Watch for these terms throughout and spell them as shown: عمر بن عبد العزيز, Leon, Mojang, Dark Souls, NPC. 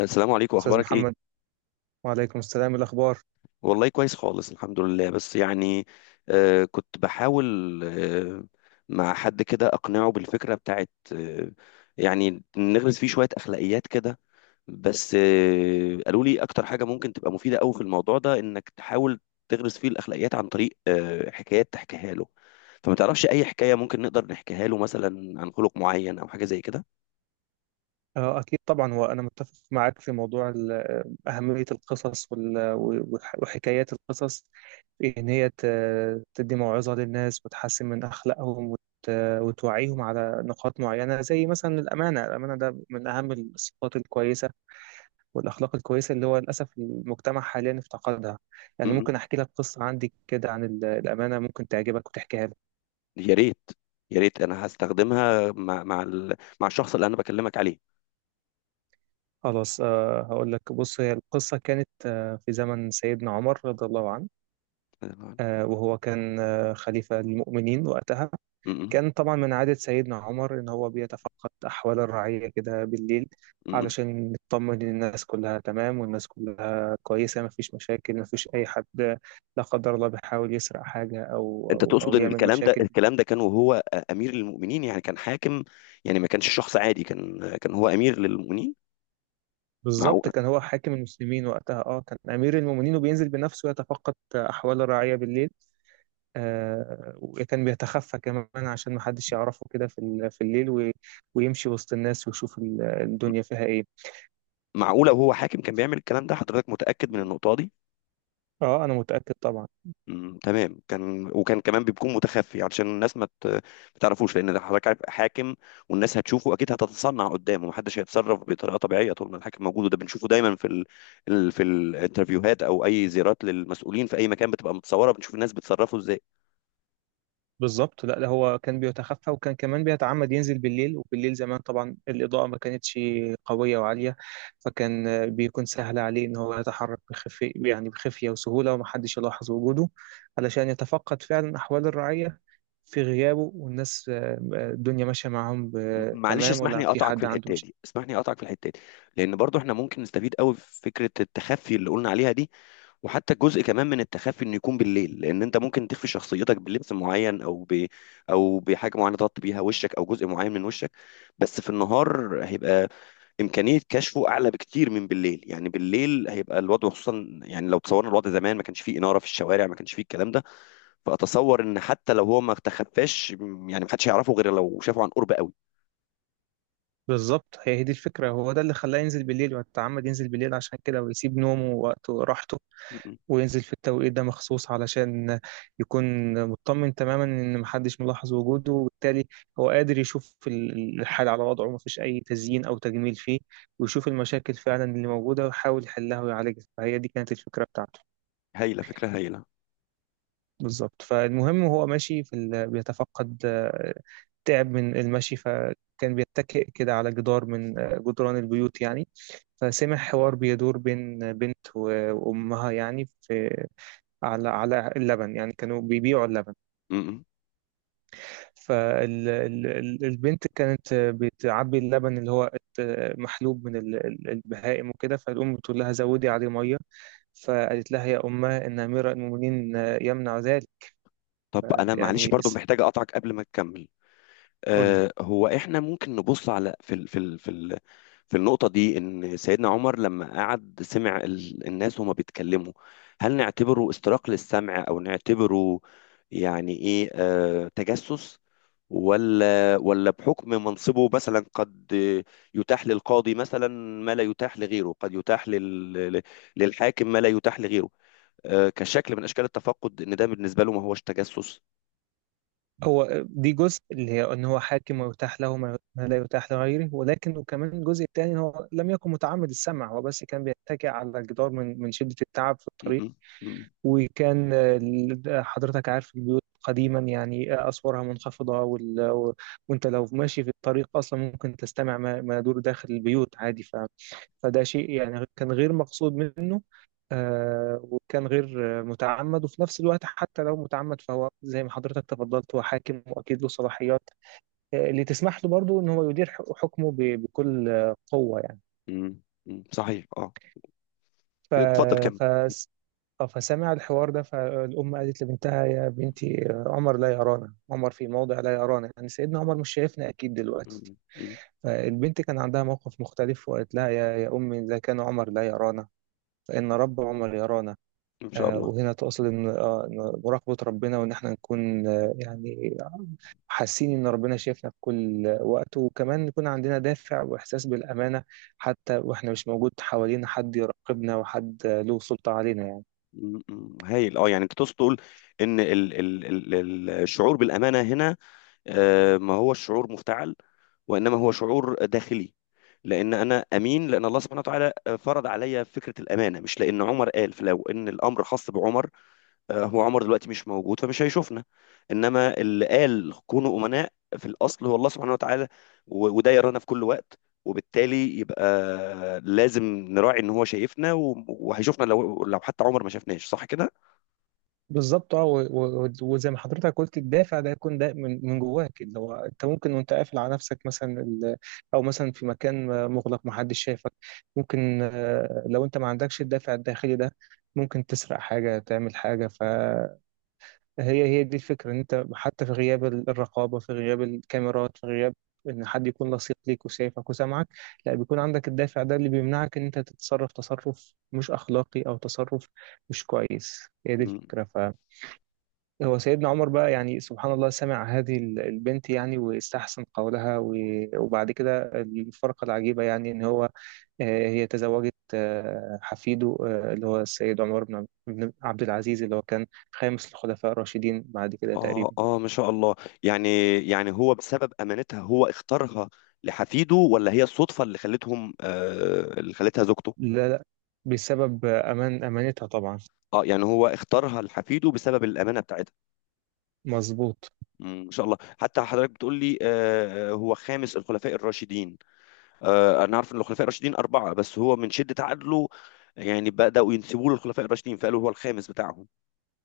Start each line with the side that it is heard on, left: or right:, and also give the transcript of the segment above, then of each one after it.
left: السلام عليكم،
right: أستاذ
left: اخبارك ايه؟
right: محمد. وعليكم السلام. الأخبار؟
left: والله كويس خالص الحمد لله. بس يعني كنت بحاول مع حد كده اقنعه بالفكره بتاعت يعني نغرس فيه شويه اخلاقيات كده. بس قالوا لي اكتر حاجه ممكن تبقى مفيده قوي في الموضوع ده، انك تحاول تغرس فيه الاخلاقيات عن طريق حكايات تحكيها له. فما تعرفش اي حكايه ممكن نقدر نحكيها له مثلا عن خلق معين او حاجه زي كده؟
right: أكيد طبعا، هو أنا متفق معاك في موضوع أهمية القصص، وحكايات القصص، في إن هي تدي موعظة للناس وتحسن من أخلاقهم وتوعيهم على نقاط معينة، زي مثلا الأمانة. الأمانة ده من أهم الصفات الكويسة والأخلاق الكويسة اللي هو للأسف المجتمع حاليا افتقدها. يعني
left: م.
right: ممكن أحكي لك قصة عندي كده عن الأمانة، ممكن تعجبك وتحكيها لك.
left: يا ريت، يا ريت انا هستخدمها مع الشخص اللي انا بكلمك عليه.
right: خلاص. هقول لك، بص، هي القصة كانت في زمن سيدنا عمر رضي الله عنه.
left: م-م.
right: وهو كان خليفة للمؤمنين وقتها. كان طبعا من عادة سيدنا عمر إن هو بيتفقد أحوال الرعية كده بالليل،
left: م-م.
right: علشان يطمن إن الناس كلها تمام، والناس كلها كويسة، مفيش مشاكل، مفيش أي حد لا قدر الله بيحاول يسرق حاجة أو
left: انت
right: أو
left: تقصد
right: أو
left: ان
right: يعمل
left: الكلام ده
right: مشاكل.
left: الكلام ده كان وهو امير للمؤمنين، يعني كان حاكم، يعني ما كانش شخص عادي، كان هو امير للمؤمنين.
right: بالظبط،
left: معقوله؟
right: كان هو حاكم المسلمين وقتها. كان أمير المؤمنين، وبينزل بنفسه يتفقد أحوال الرعية بالليل. وكان بيتخفى كمان، عشان محدش يعرفه كده في الليل، ويمشي وسط الناس ويشوف الدنيا فيها ايه.
left: معقوله وهو حاكم كان بيعمل الكلام ده؟ حضرتك متاكد من النقطه دي؟
right: اه، انا متأكد طبعا.
left: مم. تمام. كان وكان كمان بيكون متخفي علشان الناس ما تعرفوش، لان ده حضرتك عارف حاكم، والناس هتشوفه اكيد، هتتصنع قدامه، محدش هيتصرف بطريقه طبيعيه طول ما الحاكم موجود، وده بنشوفه دايما في الانترفيوهات او اي زيارات للمسؤولين في اي مكان بتبقى متصوره، بنشوف الناس بتصرفوا ازاي.
right: بالظبط. لا، لا، هو كان بيتخفى، وكان كمان بيتعمد ينزل بالليل. وبالليل زمان طبعا الإضاءة ما كانتش قوية وعالية، فكان بيكون سهل عليه ان هو يتحرك بخفي، يعني بخفية وسهولة، ومحدش يلاحظ وجوده، علشان يتفقد فعلا أحوال الرعية في غيابه، والناس الدنيا ماشية معاهم
left: معلش
right: تمام،
left: اسمح
right: ولا
left: لي
right: في
left: اقطعك في
right: حد عنده
left: الحته
right: مشاكل.
left: دي، اسمح لي اقطعك في الحته دي، لان برضو احنا ممكن نستفيد قوي في فكره التخفي اللي قلنا عليها دي، وحتى جزء كمان من التخفي انه يكون بالليل، لان انت ممكن تخفي شخصيتك بلبس معين او بحاجه معينه تغطي بيها وشك او جزء معين من وشك. بس في النهار هيبقى امكانيه كشفه اعلى بكتير من بالليل، يعني بالليل هيبقى الوضع، خصوصا يعني لو تصورنا الوضع زمان، ما كانش فيه اناره في الشوارع، ما كانش فيه الكلام ده. فاتصور ان حتى لو هو ما تخفاش، يعني ما حدش هيعرفه غير لو شافه عن قرب قوي.
right: بالظبط، هي دي الفكرة. هو ده اللي خلاه ينزل بالليل، ويتعمد ينزل بالليل عشان كده، ويسيب نومه ووقته وراحته، وينزل في التوقيت ده مخصوص علشان يكون مطمن تماما إن محدش ملاحظ وجوده، وبالتالي هو قادر يشوف الحال على وضعه، مفيش أي تزيين أو تجميل فيه، ويشوف المشاكل فعلا اللي موجودة، ويحاول يحلها ويعالجها. فهي دي كانت الفكرة بتاعته.
left: هايلة فكرة هايلة.
right: بالظبط. فالمهم، هو ماشي بيتفقد، تعب من المشي، فكان بيتكئ كده على جدار من جدران البيوت يعني، فسمع حوار بيدور بين بنت وأمها، يعني في، على اللبن، يعني كانوا بيبيعوا اللبن.
left: م-م.
right: فالبنت كانت بتعبي اللبن اللي هو محلوب من البهائم وكده، فالأم بتقول لها زودي عليه مية، فقالت لها يا أمه إن أمير المؤمنين يمنع ذلك.
left: طب أنا معلش
right: يعني
left: برضو محتاج أقطعك قبل ما تكمل.
right: قولي.
left: هو إحنا ممكن نبص على في ال في ال في ال في النقطة دي، إن سيدنا عمر لما قعد سمع الناس وهما بيتكلموا، هل نعتبره استراق للسمع أو نعتبره، يعني إيه، تجسس؟ ولا بحكم منصبه، مثلا قد يتاح للقاضي مثلا ما لا يتاح لغيره، قد يتاح للحاكم ما لا يتاح لغيره، كشكل من اشكال التفقد، ان ده بالنسبه له ما هوش تجسس.
right: هو دي جزء اللي هي ان هو حاكم ويتاح له ما لا يتاح لغيره، ولكن وكمان الجزء الثاني، هو لم يكن متعمد السمع، هو بس كان بيتكئ على الجدار من شدة التعب في الطريق.
left: م- م-.
right: وكان حضرتك عارف البيوت قديما يعني أسوارها منخفضة، وأنت لو ماشي في الطريق أصلا، ممكن تستمع ما يدور داخل البيوت عادي. فده شيء يعني كان غير مقصود منه، وكان غير متعمد. وفي نفس الوقت، حتى لو متعمد، فهو زي ما حضرتك تفضلت، هو حاكم وأكيد له صلاحيات اللي تسمح له برضه إن هو يدير حكمه بكل قوة يعني.
left: م- م-. صحيح، اه.
right: ف...
left: اتفضل كمل.
right: اه فسمع الحوار ده. فالأم قالت لبنتها يا بنتي عمر لا يرانا، عمر في موضع لا يرانا، يعني سيدنا عمر مش شايفنا أكيد دلوقتي.
left: م- م-.
right: فالبنت كان عندها موقف مختلف، وقالت لها يا أمي، إذا كان عمر لا يرانا، فإن رب عمر يرانا.
left: ان شاء الله.
right: وهنا تقصد إن، إن مراقبة ربنا، وإن إحنا نكون يعني حاسين إن ربنا شايفنا في كل وقت، وكمان يكون عندنا دافع وإحساس بالأمانة حتى وإحنا مش موجود حوالينا حد يراقبنا وحد له سلطة علينا يعني.
left: م- م-. هايل، اه. يعني انت تقصد تقول ان الشعور بالامانه هنا، ما هو الشعور مفتعل وانما هو شعور داخلي، لان انا امين لان الله سبحانه وتعالى فرض عليا فكره الامانه، مش لان عمر قال. فلو ان الامر خاص بعمر، هو عمر دلوقتي مش موجود، فمش هيشوفنا. انما اللي قال كونوا امناء في الاصل هو الله سبحانه وتعالى، وده يرانا في كل وقت، وبالتالي يبقى لازم نراعي ان هو شايفنا، وهيشوفنا لو حتى عمر ما شافناش، صح كده؟
right: بالظبط. اه، وزي ما حضرتك قلت، الدافع ده يكون ده من جواك، اللي هو انت ممكن وانت قافل على نفسك، مثلا او مثلا في مكان مغلق محدش شايفك، ممكن لو انت ما عندكش الدافع الداخلي ده، ممكن تسرق حاجة، تعمل حاجة. فهي دي الفكرة، ان انت حتى في غياب الرقابة، في غياب الكاميرات، في غياب ان حد يكون لصيق ليك وشايفك وسامعك، لا، بيكون عندك الدافع ده اللي بيمنعك ان انت تتصرف تصرف مش اخلاقي او تصرف مش كويس. هي دي
left: مم.
right: الفكرة. هو سيدنا عمر بقى يعني سبحان الله، سمع هذه البنت يعني، واستحسن قولها، وبعد كده الفرقة العجيبة، يعني إن هو آه، هي تزوجت حفيده، اللي هو السيد عمر بن عبد العزيز، اللي هو كان خامس الخلفاء الراشدين بعد كده
left: اه،
right: تقريبا.
left: اه، ما شاء الله. يعني، يعني هو بسبب امانتها هو اختارها لحفيده، ولا هي الصدفة اللي خلتهم، اللي خلتها زوجته؟
right: لا، لا، بسبب أمانتها طبعا.
left: اه، يعني هو اختارها لحفيده بسبب الامانة بتاعتها.
right: مظبوط.
left: مم، ان شاء الله. حتى حضرتك بتقول لي هو خامس الخلفاء الراشدين. انا عارف ان الخلفاء الراشدين اربعه، بس هو من شده عدله يعني بداوا ينسبوه للخلفاء الراشدين فقالوا هو الخامس بتاعهم.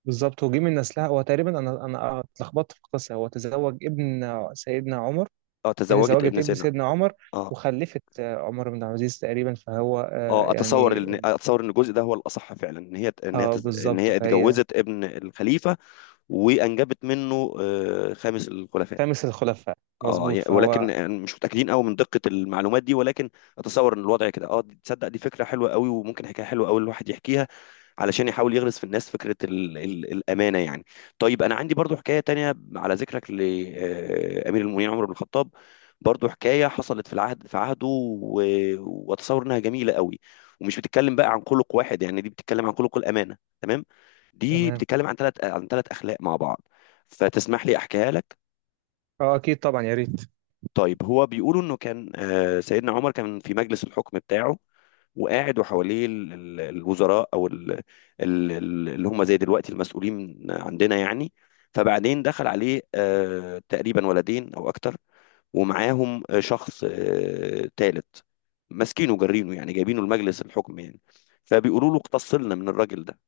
right: بالظبط، وجه من نسلها. هو تقريبا، أنا اتلخبطت في القصة، هو تزوج ابن سيدنا عمر.
left: اه،
right: هي
left: تزوجت
right: تزوجت
left: ابن
right: ابن
left: سينا.
right: سيدنا عمر،
left: اه،
right: وخلفت عمر بن عبد العزيز تقريبا، فهو
left: اه، اتصور
right: يعني.
left: ان اتصور ان الجزء ده هو الاصح فعلا، ان هي ان هي
right: اه،
left: تز- ان
right: بالظبط،
left: هي
right: فهي.
left: اتجوزت ابن الخليفه، وانجبت منه خامس الخلفاء.
right: خامس الخلفاء.
left: اه،
right: مظبوط،
left: ولكن
right: فهو.
left: يعني مش متاكدين قوي من دقه المعلومات دي، ولكن اتصور ان الوضع كده. اه، تصدق دي فكره حلوه قوي، وممكن حكايه حلوه قوي الواحد يحكيها علشان يحاول يغرس في الناس فكره ال ال الامانه يعني. طيب انا عندي برضو حكايه تانية على ذكرك لامير المؤمنين عمر بن الخطاب، برضو حكايه حصلت في العهد في عهده، واتصور انها جميله قوي، ومش بتتكلم بقى عن خلق واحد يعني، دي بتتكلم عن خلق الامانه، تمام؟ دي
right: تمام.
left: بتتكلم عن ثلاث اخلاق مع بعض، فتسمح لي احكيها لك؟
right: اه، اكيد طبعا، يا ريت.
left: طيب هو بيقولوا انه كان سيدنا عمر كان في مجلس الحكم بتاعه، وقاعد وحواليه الوزراء او اللي هم زي دلوقتي المسؤولين عندنا يعني. فبعدين دخل عليه تقريبا ولدين او اكتر، ومعاهم شخص تالت، ماسكينه جارينه يعني، جايبينه لمجلس الحكم يعني. فبيقولوا له اقتصلنا من الراجل ده.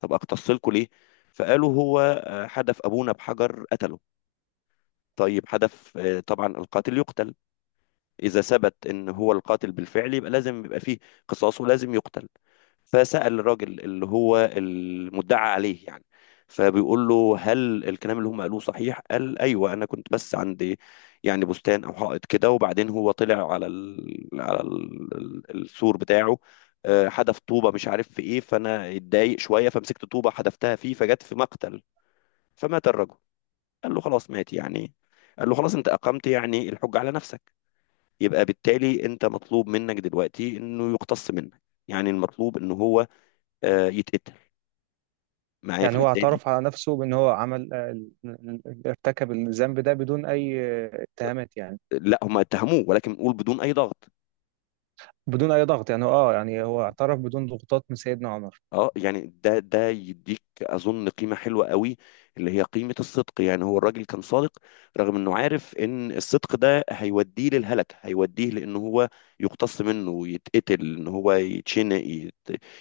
left: طب اقتصلكوا ليه؟ فقالوا هو حدف ابونا بحجر قتله. طيب حدف، طبعا القاتل يقتل إذا ثبت إن هو القاتل بالفعل، يبقى لازم يبقى فيه قصاص ولازم يقتل. فسأل الراجل اللي هو المدعى عليه يعني، فبيقول له هل الكلام اللي هم قالوه صحيح؟ قال أيوه، أنا كنت بس عندي يعني بستان أو حائط كده، وبعدين هو طلع السور بتاعه، حدف طوبة مش عارف في إيه، فأنا اتضايق شوية فمسكت طوبة حدفتها فيه فجت في مقتل فمات الرجل. قال له خلاص مات يعني. قال له خلاص، أنت أقمت يعني الحجة على نفسك، يبقى بالتالي انت مطلوب منك دلوقتي انه يقتص منك، يعني المطلوب ان هو يتقتل. معايا في
right: يعني هو
left: الحته دي؟
right: اعترف على نفسه بان هو عمل، ارتكب الذنب ده بدون اي اتهامات يعني.
left: لا، هم اتهموه ولكن نقول بدون اي ضغط.
right: بدون اي ضغط يعني. اه، يعني هو اعترف بدون ضغوطات من سيدنا عمر.
left: اه، يعني ده يديك اظن قيمه حلوه قوي، اللي هي قيمه الصدق، يعني هو الراجل كان صادق رغم انه عارف ان الصدق ده هيوديه للهلك، هيوديه لان هو يقتص منه يتقتل ان هو يتشنق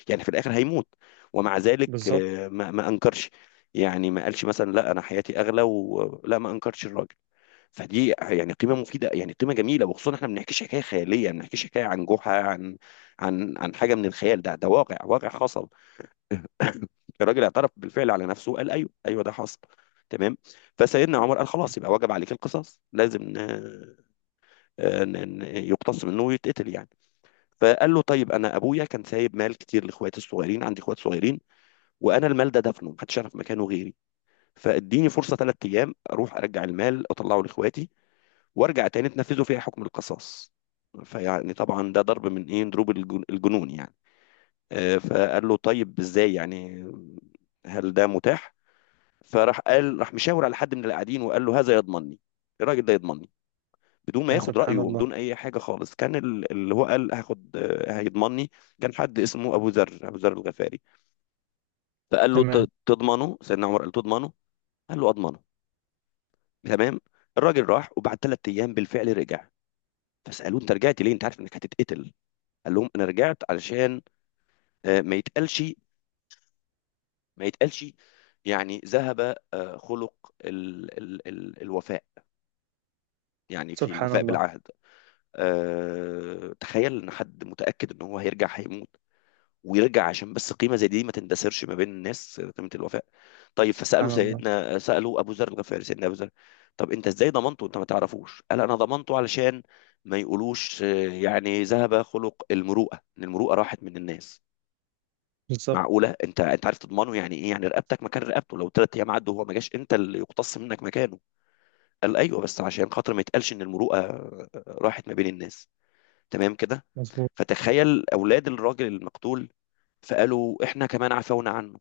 left: يعني في الاخر هيموت. ومع ذلك،
right: بالظبط.
left: ما انكرش. يعني ما قالش مثلا لا انا حياتي اغلى، ولا ما انكرش الراجل. فدي يعني قيمه مفيده يعني قيمه جميله، وخصوصا احنا ما بنحكيش حكايه خياليه، ما بنحكيش حكايه عن جحا، عن حاجه من الخيال، ده واقع واقع حصل. الراجل اعترف بالفعل على نفسه قال ايوه، ايوه، ده حصل. تمام. فسيدنا عمر قال خلاص، يبقى وجب عليك القصاص، لازم يقتص منه ويتقتل يعني. فقال له طيب انا ابويا كان سايب مال كتير لاخواتي الصغيرين، عندي اخوات صغيرين، وانا المال ده دفنه محدش يعرف مكانه غيري، فاديني فرصه ثلاث ايام اروح ارجع المال اطلعه لاخواتي، وارجع تاني تنفذوا فيها حكم القصاص. فيعني طبعا ده ضرب من ايه، ضروب الجنون يعني. فقال له طيب ازاي يعني؟ هل ده متاح؟ فراح قال راح مشاور على حد من اللي قاعدين وقال له هذا يضمنني، الراجل ده يضمنني، بدون ما
right: يا
left: ياخد رأيه
right: سبحان الله.
left: وبدون أي حاجة خالص، كان اللي هو قال هاخد هيضمنني. كان حد اسمه أبو ذر، أبو ذر الغفاري. فقال له
right: تمام.
left: تضمنه؟ سيدنا عمر قال له تضمنه؟ قال له أضمنه. تمام. الراجل راح وبعد ثلاث أيام بالفعل رجع. فسألوه أنت رجعت ليه، أنت عارف إنك هتتقتل؟ قال لهم أنا رجعت علشان ما يتقالش، ما يتقالش، يعني ذهب خلق ال ال ال الوفاء، يعني في
right: سبحان
left: الوفاء
right: الله.
left: بالعهد. تخيل ان حد متاكد ان هو هيرجع هيموت، ويرجع عشان بس قيمه زي دي ما تندثرش ما بين الناس، قيمه الوفاء. طيب فسالوا
right: سبحان الله.
left: سيدنا، سالوا ابو ذر الغفاري، سيدنا ابو ذر، طب انت ازاي ضمنته انت ما تعرفوش؟ قال انا ضمنته علشان ما يقولوش يعني ذهب خلق المروءه، ان المروءه راحت من الناس.
right: بالظبط.
left: معقوله؟ انت عارف تضمنه يعني ايه؟ يعني رقبتك مكان رقبته، لو ثلاث ايام عدوا وهو ما جاش انت اللي يقتص منك مكانه. قال ايوه، بس عشان خاطر ما يتقالش ان المروءه راحت ما بين الناس. تمام كده.
right: مظبوط.
left: فتخيل أولاد الراجل المقتول، فقالوا إحنا كمان عفونا عنه.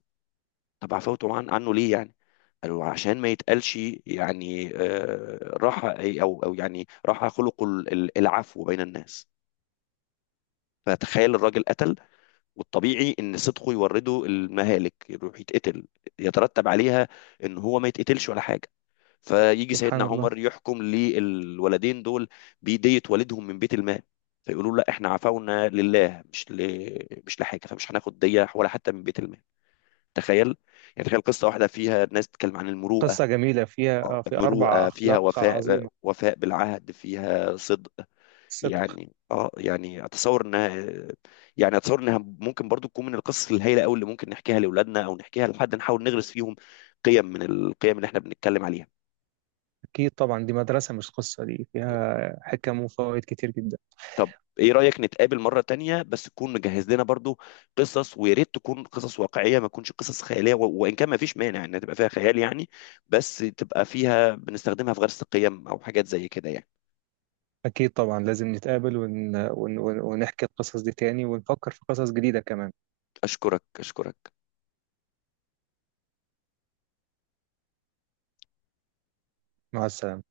left: طب عفوتوا عنه ليه يعني؟ قالوا عشان ما يتقالش يعني راح أو أو يعني راح خلق العفو بين الناس. فتخيل الراجل قتل، والطبيعي ان صدقه يورده المهالك، يروح يتقتل، يترتب عليها ان هو ما يتقتلش ولا حاجه. فيجي
right: سبحان
left: سيدنا
right: الله.
left: عمر يحكم للولدين دول بيدية والدهم من بيت المال، فيقولوا له لا احنا عفونا لله، مش لحاجه، فمش هناخد دية ولا حتى من بيت المال. تخيل، يعني تخيل قصه واحده فيها ناس تتكلم عن المروءه،
right: قصة جميلة، فيها في أربع
left: مروءه فيها،
right: أخلاق
left: وفاء
right: عظيمة.
left: وفاء بالعهد فيها، صدق.
right: صدق.
left: يعني اه، يعني اتصور انها ممكن برضو تكون من القصص الهائله قوي اللي ممكن نحكيها لاولادنا او نحكيها لحد نحاول نغرس فيهم قيم من القيم اللي احنا بنتكلم عليها.
right: أكيد طبعا، دي مدرسة مش قصة، دي فيها حكم وفوائد كتير جدا.
left: طب ايه رأيك نتقابل مرة تانية، بس تكون مجهز لنا برضو قصص، ويا ريت تكون قصص واقعية ما تكونش قصص خيالية، وان كان ما فيش مانع انها تبقى فيها خيال يعني، بس تبقى فيها بنستخدمها في غرس القيم او حاجات زي كده يعني.
right: أكيد طبعا، لازم نتقابل ونحكي القصص دي تاني، ونفكر في قصص جديدة كمان.
left: اشكرك، اشكرك.
right: مع السلامة.